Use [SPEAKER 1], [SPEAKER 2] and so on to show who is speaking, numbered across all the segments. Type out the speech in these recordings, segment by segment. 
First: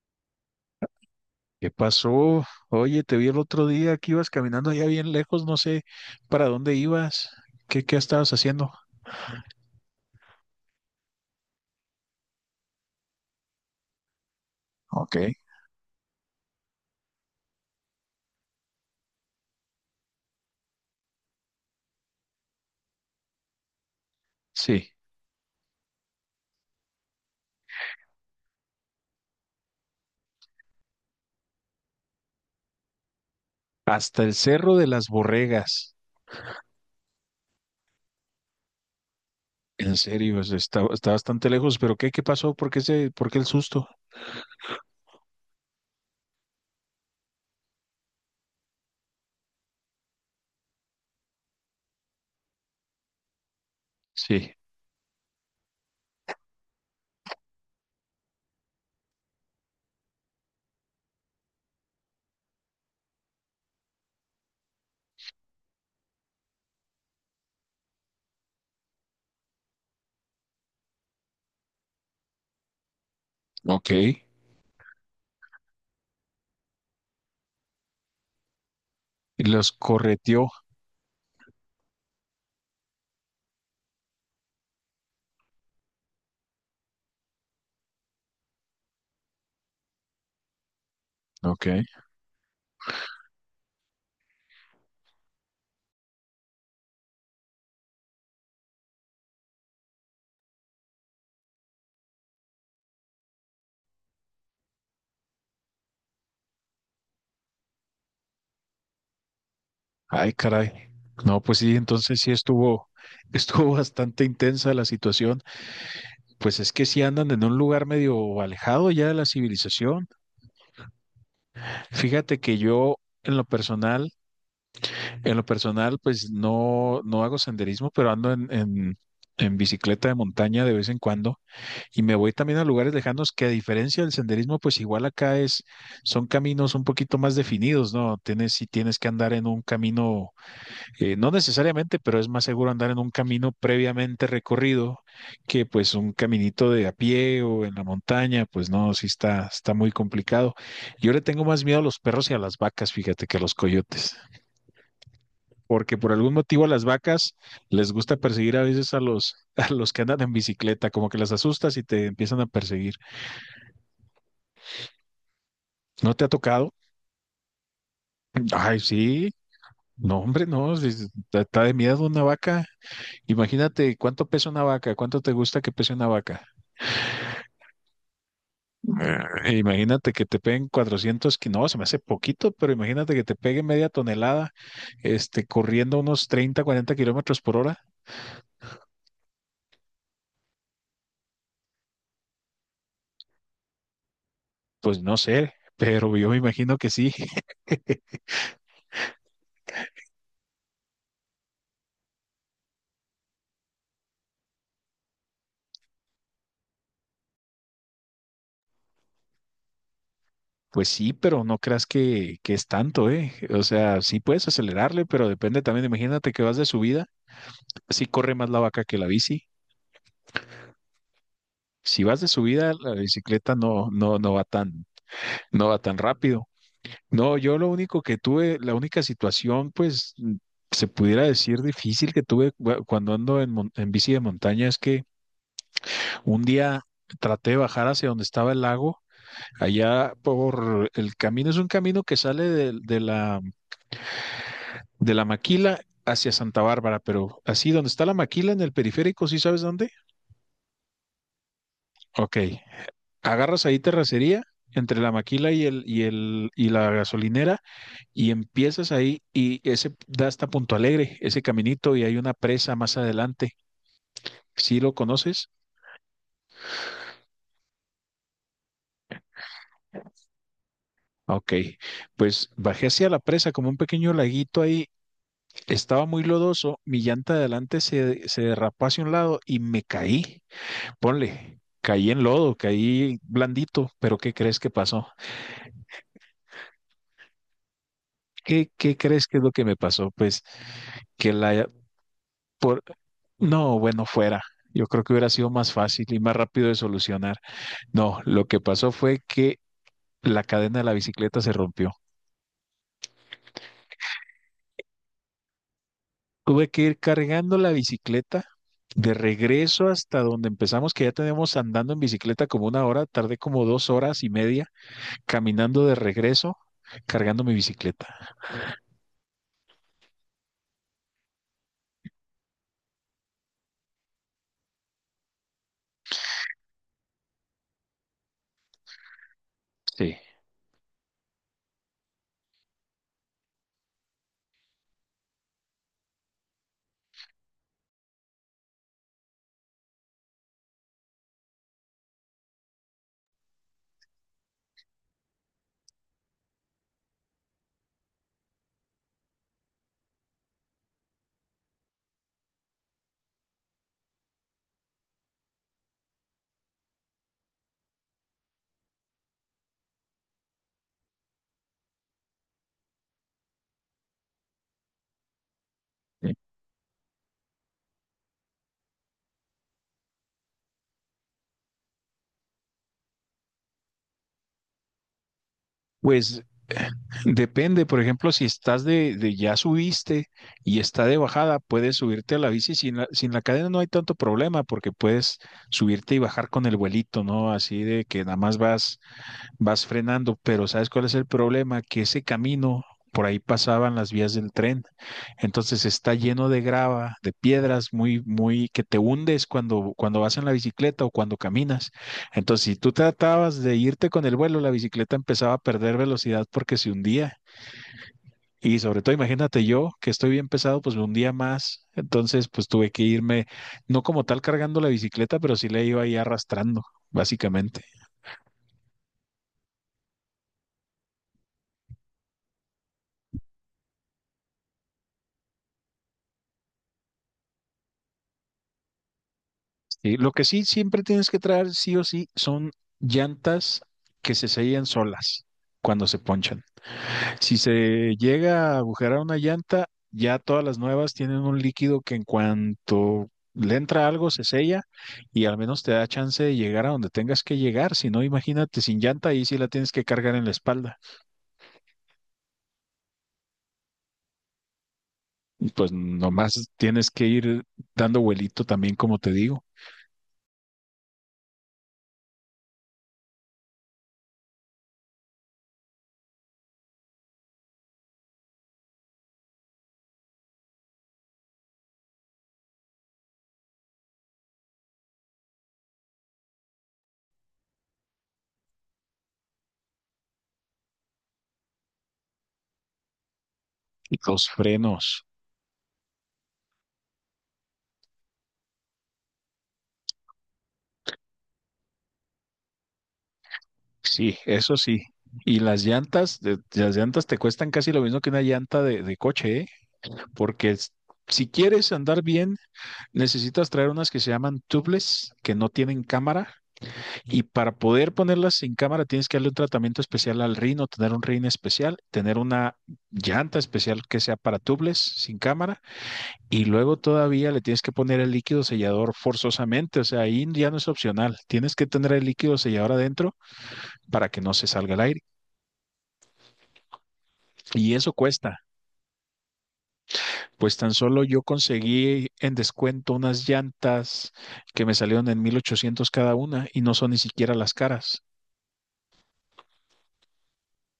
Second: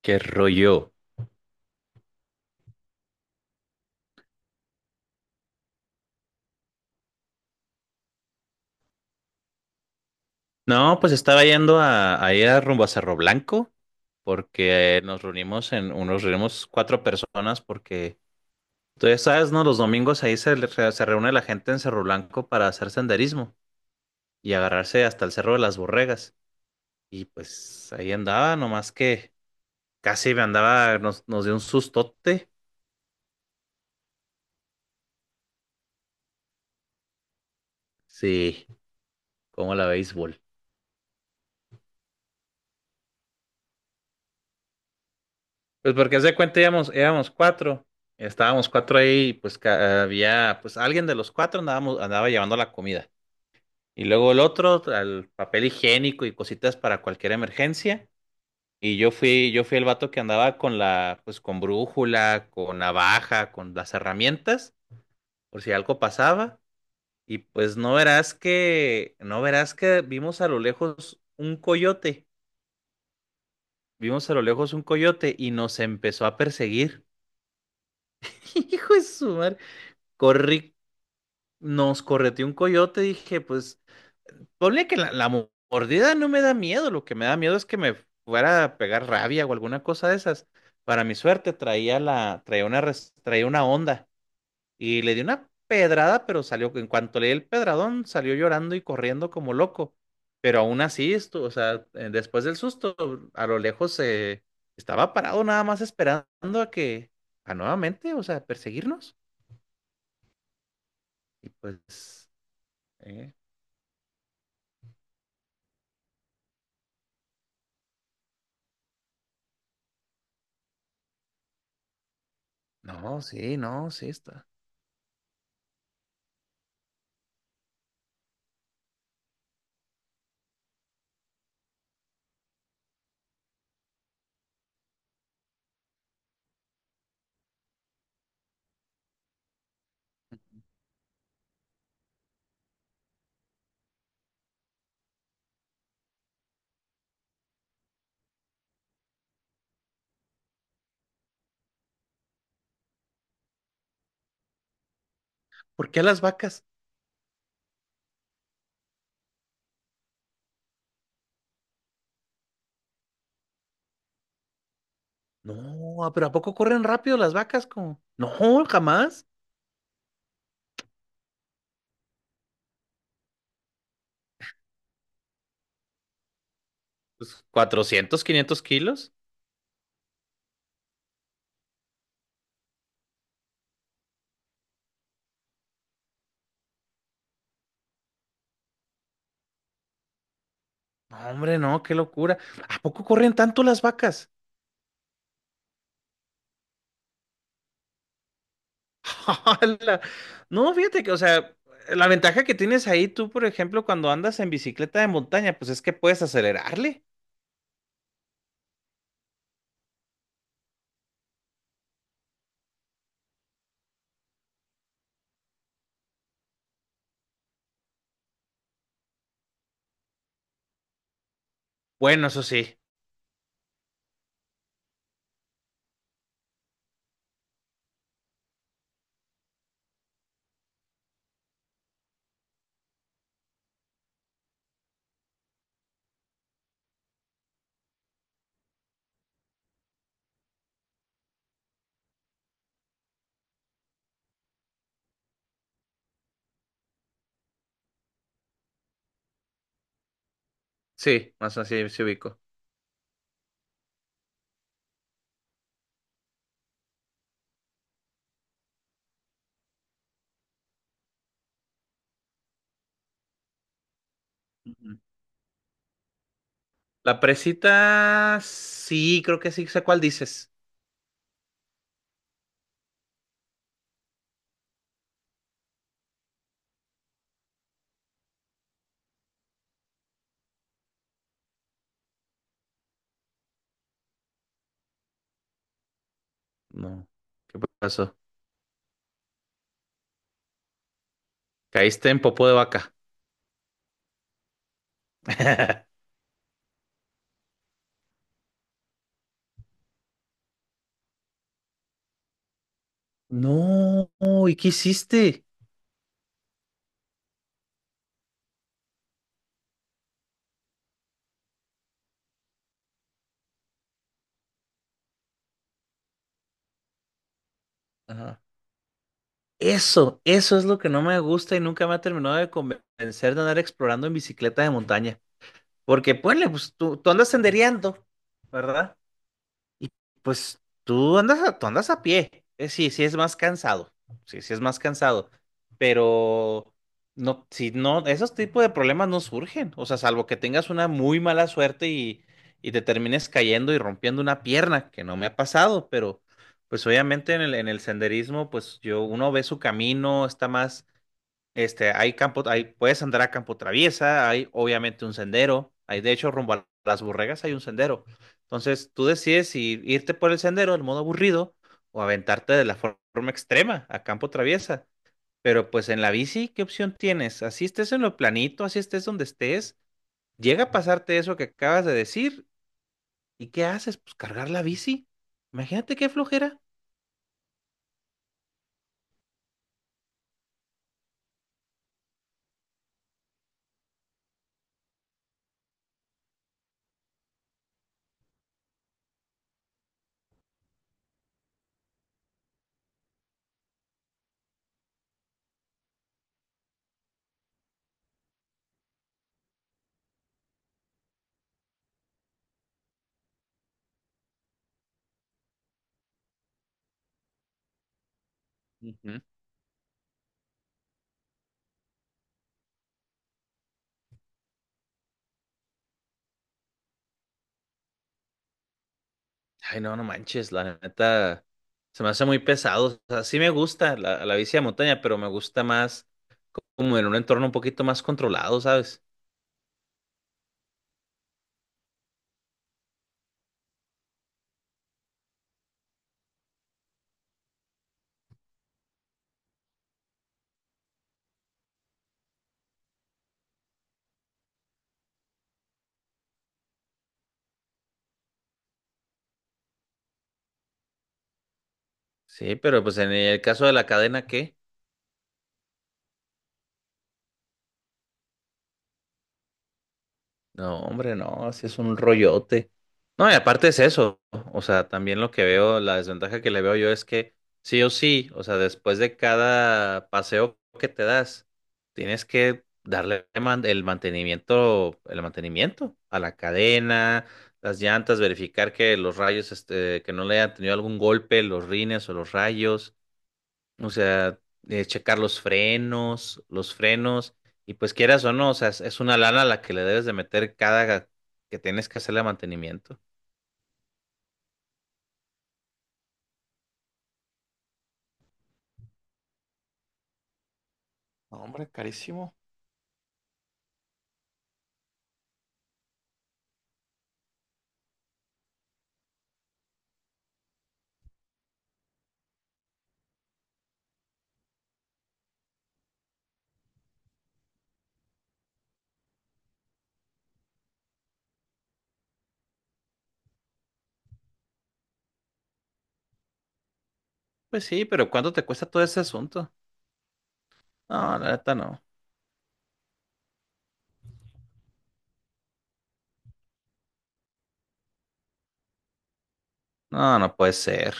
[SPEAKER 1] ¿Qué rollo?
[SPEAKER 2] ¿Qué pasó? Oye, te vi el otro día que ibas caminando allá bien lejos, no sé para dónde ibas. ¿Qué estabas haciendo?
[SPEAKER 1] No, pues estaba yendo a ir a rumbo a Cerro Blanco porque
[SPEAKER 2] Ok,
[SPEAKER 1] nos reunimos cuatro personas porque tú ya sabes, ¿no? Los domingos ahí se reúne la gente en Cerro Blanco para hacer senderismo y
[SPEAKER 2] sí.
[SPEAKER 1] agarrarse hasta el Cerro de las Borregas. Y pues ahí andaba, nomás que nos dio un sustote.
[SPEAKER 2] Hasta el Cerro de las Borregas.
[SPEAKER 1] Sí, como la
[SPEAKER 2] En serio,
[SPEAKER 1] béisbol.
[SPEAKER 2] está bastante lejos, pero ¿qué pasó? ¿Por qué el susto?
[SPEAKER 1] Pues porque haz de cuenta íbamos, éramos cuatro, estábamos cuatro ahí, y pues había, pues alguien de los cuatro andaba llevando la comida. Y luego el
[SPEAKER 2] Sí,
[SPEAKER 1] otro, al papel higiénico y cositas para cualquier emergencia. Y yo fui el vato que andaba pues con brújula, con navaja, con las herramientas, por si algo pasaba. Y pues no verás que vimos a lo lejos un coyote,
[SPEAKER 2] ok. Y
[SPEAKER 1] vimos a lo lejos un coyote y nos empezó a perseguir. Hijo de su madre.
[SPEAKER 2] los correteó.
[SPEAKER 1] Corrí, nos correteó un coyote, dije, pues, ponle que la mordida no me da miedo, lo que me da miedo es que me fuera a pegar rabia o alguna cosa de esas. Para mi suerte
[SPEAKER 2] Ok.
[SPEAKER 1] traía la, traía una, res- traía una onda y le di una pedrada, pero salió, en cuanto le di el pedradón, salió llorando y corriendo como loco. Pero aún así, o sea, después del susto, a lo lejos se estaba parado nada más esperando a que, a nuevamente, o sea, perseguirnos.
[SPEAKER 2] Ay, caray. No,
[SPEAKER 1] Y
[SPEAKER 2] pues sí, entonces sí
[SPEAKER 1] pues,
[SPEAKER 2] estuvo,
[SPEAKER 1] eh,
[SPEAKER 2] estuvo bastante intensa la situación. Pues es que sí andan en un lugar medio alejado ya de la civilización. Fíjate que yo
[SPEAKER 1] No,
[SPEAKER 2] en lo
[SPEAKER 1] sí, no, sí
[SPEAKER 2] personal,
[SPEAKER 1] está.
[SPEAKER 2] en lo personal, pues no, no hago senderismo, pero ando en bicicleta de montaña de vez en cuando y me voy también a lugares lejanos que a diferencia del senderismo, pues igual acá es, son caminos un poquito más definidos, ¿no? Tienes, sí tienes que andar en un camino no necesariamente, pero es más seguro andar en un camino previamente recorrido que pues un caminito de a pie o en la montaña, pues no, sí está, está muy complicado. Yo le tengo más miedo a los perros y a las vacas, fíjate, que a los coyotes,
[SPEAKER 1] ¿Por
[SPEAKER 2] porque
[SPEAKER 1] qué a
[SPEAKER 2] por
[SPEAKER 1] las
[SPEAKER 2] algún motivo
[SPEAKER 1] vacas?
[SPEAKER 2] a las vacas les gusta perseguir a veces a los, a los que andan en bicicleta, como que las asustas y te empiezan a perseguir.
[SPEAKER 1] No, ah,
[SPEAKER 2] ¿No te
[SPEAKER 1] pero
[SPEAKER 2] ha
[SPEAKER 1] ¿a poco
[SPEAKER 2] tocado?
[SPEAKER 1] corren rápido las vacas? Como, no,
[SPEAKER 2] Ay,
[SPEAKER 1] jamás.
[SPEAKER 2] sí. No, hombre, no, sí, sí, está de miedo una vaca. Imagínate cuánto pesa una vaca, cuánto te gusta que pese una vaca.
[SPEAKER 1] Pues, 400-500 kilos.
[SPEAKER 2] Imagínate que te peguen 400, no, se me hace poquito, pero imagínate que te peguen media tonelada, este, corriendo unos 30, 40 kilómetros por hora,
[SPEAKER 1] No, hombre, no, qué locura. ¿A poco corren tanto las vacas?
[SPEAKER 2] pues no sé, pero yo me imagino que sí.
[SPEAKER 1] ¡Hala! No, fíjate que, o sea, la ventaja que tienes ahí tú, por ejemplo, cuando andas en bicicleta de montaña, pues es que puedes acelerarle.
[SPEAKER 2] Pues sí, pero no creas que es tanto, ¿eh? O sea, sí puedes acelerarle, pero depende también. Imagínate que vas de subida, sí corre más la vaca que la bici. Si vas
[SPEAKER 1] Bueno,
[SPEAKER 2] de
[SPEAKER 1] eso
[SPEAKER 2] subida,
[SPEAKER 1] sí,
[SPEAKER 2] la bicicleta no, no, no va tan, no va tan rápido. No, yo lo único que tuve, la única situación, pues se pudiera decir difícil que tuve cuando ando en, en bici de montaña es que un día traté de bajar hacia donde estaba el lago, allá por el camino, es un camino que sale de la Maquila hacia Santa Bárbara, pero así donde está la Maquila en el periférico, ¿sí sabes dónde?
[SPEAKER 1] sí, más así se
[SPEAKER 2] Ok,
[SPEAKER 1] ubico.
[SPEAKER 2] agarras ahí terracería entre la Maquila y la gasolinera y empiezas ahí y ese da hasta Punto Alegre, ese caminito y hay una presa más adelante. ¿Sí lo
[SPEAKER 1] Ujú.
[SPEAKER 2] conoces?
[SPEAKER 1] La presita, sí, creo que sí sé cuál dices.
[SPEAKER 2] Ok, pues bajé hacia la presa como un pequeño laguito ahí. Estaba muy lodoso, mi llanta de adelante se, se derrapó hacia un lado y me caí. Ponle, caí en lodo, caí blandito, pero ¿qué crees que pasó?
[SPEAKER 1] No, ¿qué pasó?
[SPEAKER 2] ¿Qué crees que es lo que me pasó? Pues que la...
[SPEAKER 1] Caíste en popó de
[SPEAKER 2] Por...
[SPEAKER 1] vaca.
[SPEAKER 2] No, bueno, fuera. Yo creo que hubiera sido más fácil y más rápido de solucionar. No, lo que pasó fue que la cadena de la bicicleta se rompió.
[SPEAKER 1] No, ¿y qué hiciste?
[SPEAKER 2] Tuve que ir cargando la bicicleta de regreso hasta donde empezamos, que ya tenemos andando en bicicleta como una hora, tardé como 2 horas y media caminando de regreso, cargando mi bicicleta.
[SPEAKER 1] Ajá. Eso es lo que no me gusta y nunca me ha terminado de convencer de andar explorando en bicicleta de montaña. Porque, ponle, pues tú andas sendereando, ¿verdad? Y
[SPEAKER 2] Sí.
[SPEAKER 1] pues tú andas a pie. Sí, sí es más cansado. Sí, sí es más cansado. Pero no, si no, esos tipos de problemas no surgen. O sea, salvo que tengas una muy mala suerte y te termines cayendo y rompiendo una pierna, que no me ha pasado, pero pues obviamente en el senderismo, pues yo, uno ve su camino, está más hay campo, hay, puedes andar a campo traviesa, hay obviamente un sendero, hay de hecho rumbo a las burregas hay un sendero. Entonces tú decides si irte por el sendero, el modo aburrido, o aventarte de la forma extrema a campo traviesa. Pero pues en la
[SPEAKER 2] Sí.
[SPEAKER 1] bici, ¿qué opción tienes? Así estés en lo planito, así estés donde estés, llega a pasarte eso que acabas de decir, ¿y qué haces? Pues cargar la bici. Imagínate qué
[SPEAKER 2] Pues
[SPEAKER 1] flojera.
[SPEAKER 2] depende, por ejemplo, si estás de ya subiste y está de bajada, puedes subirte a la bici sin la cadena, no hay tanto problema porque puedes subirte y bajar con el vuelito, ¿no? Así de que nada más vas frenando, pero ¿sabes cuál es el problema? Que ese camino, por ahí pasaban las vías del tren, entonces está lleno de grava, de piedras, muy, muy, que te hundes cuando vas en la bicicleta o cuando caminas. Entonces, si tú tratabas de irte con el vuelo, la bicicleta empezaba a perder velocidad porque se hundía. Y sobre todo,
[SPEAKER 1] Ujú.
[SPEAKER 2] imagínate yo, que estoy bien pesado, pues me hundía más. Entonces, pues tuve que irme, no como tal cargando la bicicleta, pero sí la iba ahí arrastrando, básicamente.
[SPEAKER 1] Ay, no, no manches, la neta se me hace muy pesado. O sea, sí me gusta la bici de montaña, pero me gusta más como en un entorno un poquito más controlado, ¿sabes?
[SPEAKER 2] Sí, lo que sí siempre tienes que traer, sí o sí, son llantas que se sellan solas cuando se ponchan. Si se llega a agujerar una llanta, ya todas las nuevas tienen un líquido que en cuanto le entra algo se sella y al menos te da chance de llegar a donde tengas que llegar. Si no, imagínate sin llanta, ahí sí la tienes que cargar en la espalda.
[SPEAKER 1] Sí, pero pues en el caso de la cadena, ¿qué?
[SPEAKER 2] Y pues nomás tienes que ir dando vuelito también, como te digo.
[SPEAKER 1] No, hombre, no, así es un rollote. No, y aparte es eso, o sea, también lo que veo, la desventaja que le veo yo es que sí o sí, o sea, después de cada paseo que te das, tienes que darle el mantenimiento a la cadena, las llantas, verificar que los rayos, que no le hayan tenido algún golpe, los rines o los rayos. O sea,
[SPEAKER 2] Los
[SPEAKER 1] checar
[SPEAKER 2] frenos.
[SPEAKER 1] los frenos, y pues quieras o no, o sea, es una lana la que le debes de meter cada que tienes que hacerle mantenimiento.
[SPEAKER 2] Sí, eso sí. Y las llantas, las llantas te cuestan casi lo mismo que una llanta de coche, ¿eh? Porque
[SPEAKER 1] No,
[SPEAKER 2] si
[SPEAKER 1] hombre,
[SPEAKER 2] quieres andar
[SPEAKER 1] carísimo.
[SPEAKER 2] bien, necesitas traer unas que se llaman tubeless, que no tienen cámara. Y para poder ponerlas sin cámara, tienes que darle un tratamiento especial al rino, tener un rin especial, tener una llanta especial que sea para tubeless, sin cámara. Y luego todavía le tienes que poner el líquido sellador forzosamente. O sea, ahí ya no es opcional. Tienes que tener el líquido sellador adentro para que no se salga el aire.
[SPEAKER 1] Pues sí,
[SPEAKER 2] Y
[SPEAKER 1] pero
[SPEAKER 2] eso
[SPEAKER 1] ¿cuánto te
[SPEAKER 2] cuesta.
[SPEAKER 1] cuesta todo ese asunto?
[SPEAKER 2] Pues tan
[SPEAKER 1] No,
[SPEAKER 2] solo
[SPEAKER 1] la
[SPEAKER 2] yo
[SPEAKER 1] neta no.
[SPEAKER 2] conseguí en descuento unas llantas que me salieron en 1800 cada una y no son ni siquiera las caras.
[SPEAKER 1] No, no puede ser.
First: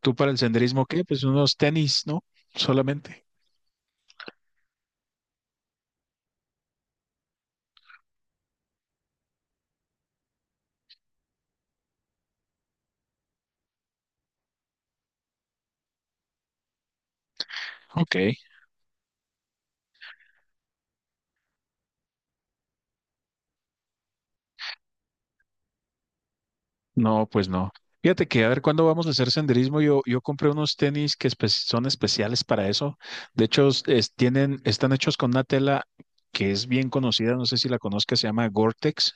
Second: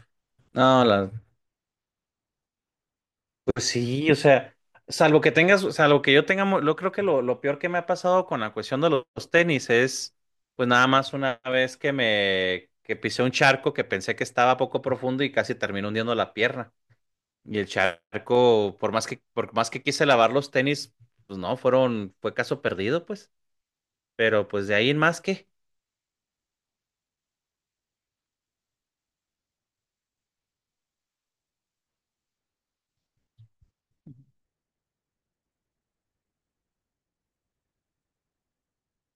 [SPEAKER 2] ¿Tú para el
[SPEAKER 1] No,
[SPEAKER 2] senderismo qué?
[SPEAKER 1] la...
[SPEAKER 2] Pues unos tenis, ¿no? Solamente.
[SPEAKER 1] Pues sí, o sea, salvo que yo tenga, yo creo que lo peor que me ha pasado con la cuestión de los tenis es, pues nada más una vez que me, que pisé un charco que pensé que estaba poco profundo y casi terminé hundiendo la pierna. Y el
[SPEAKER 2] Ok.
[SPEAKER 1] charco, por más que quise lavar los tenis, pues no, fueron, fue caso perdido, pues. Pero pues de ahí en más que,
[SPEAKER 2] No, pues no. Fíjate que a ver cuándo vamos a hacer senderismo. Yo compré unos tenis que son especiales para eso. De hecho, tienen, están hechos con una tela que es bien conocida, no sé si la conozcas, se llama Gore-Tex.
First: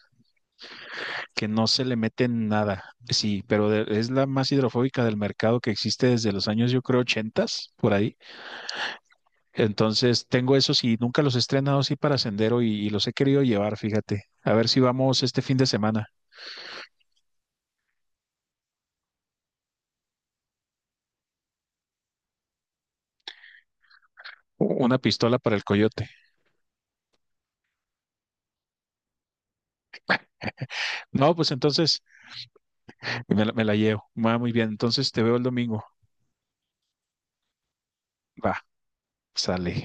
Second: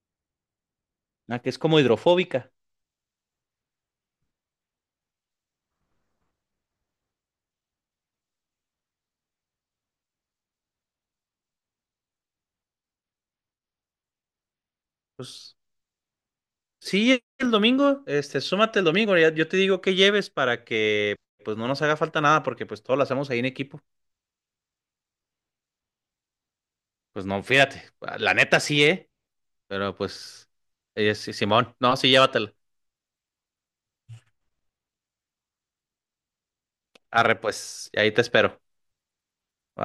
[SPEAKER 1] ah,
[SPEAKER 2] Que
[SPEAKER 1] que es
[SPEAKER 2] no
[SPEAKER 1] como
[SPEAKER 2] se le mete
[SPEAKER 1] hidrofóbica.
[SPEAKER 2] nada. Sí, pero es la más hidrofóbica del mercado que existe desde los años, yo creo, 80s, por ahí. Entonces, tengo esos y nunca los he estrenado así para sendero y los he querido llevar, fíjate. A ver si vamos este fin
[SPEAKER 1] Pues
[SPEAKER 2] de semana.
[SPEAKER 1] sí, el domingo, súmate el domingo, yo te digo que lleves para que pues no nos haga falta nada, porque pues todo lo hacemos ahí en equipo.
[SPEAKER 2] Una pistola para el coyote.
[SPEAKER 1] Pues no, fíjate, la neta sí, pero pues, sí,
[SPEAKER 2] No, pues
[SPEAKER 1] Simón, no,
[SPEAKER 2] entonces
[SPEAKER 1] sí, llévatela.
[SPEAKER 2] me la llevo. Va muy bien. Entonces te veo el domingo.
[SPEAKER 1] Arre, pues, ahí te
[SPEAKER 2] Va,
[SPEAKER 1] espero.
[SPEAKER 2] sale.
[SPEAKER 1] Va.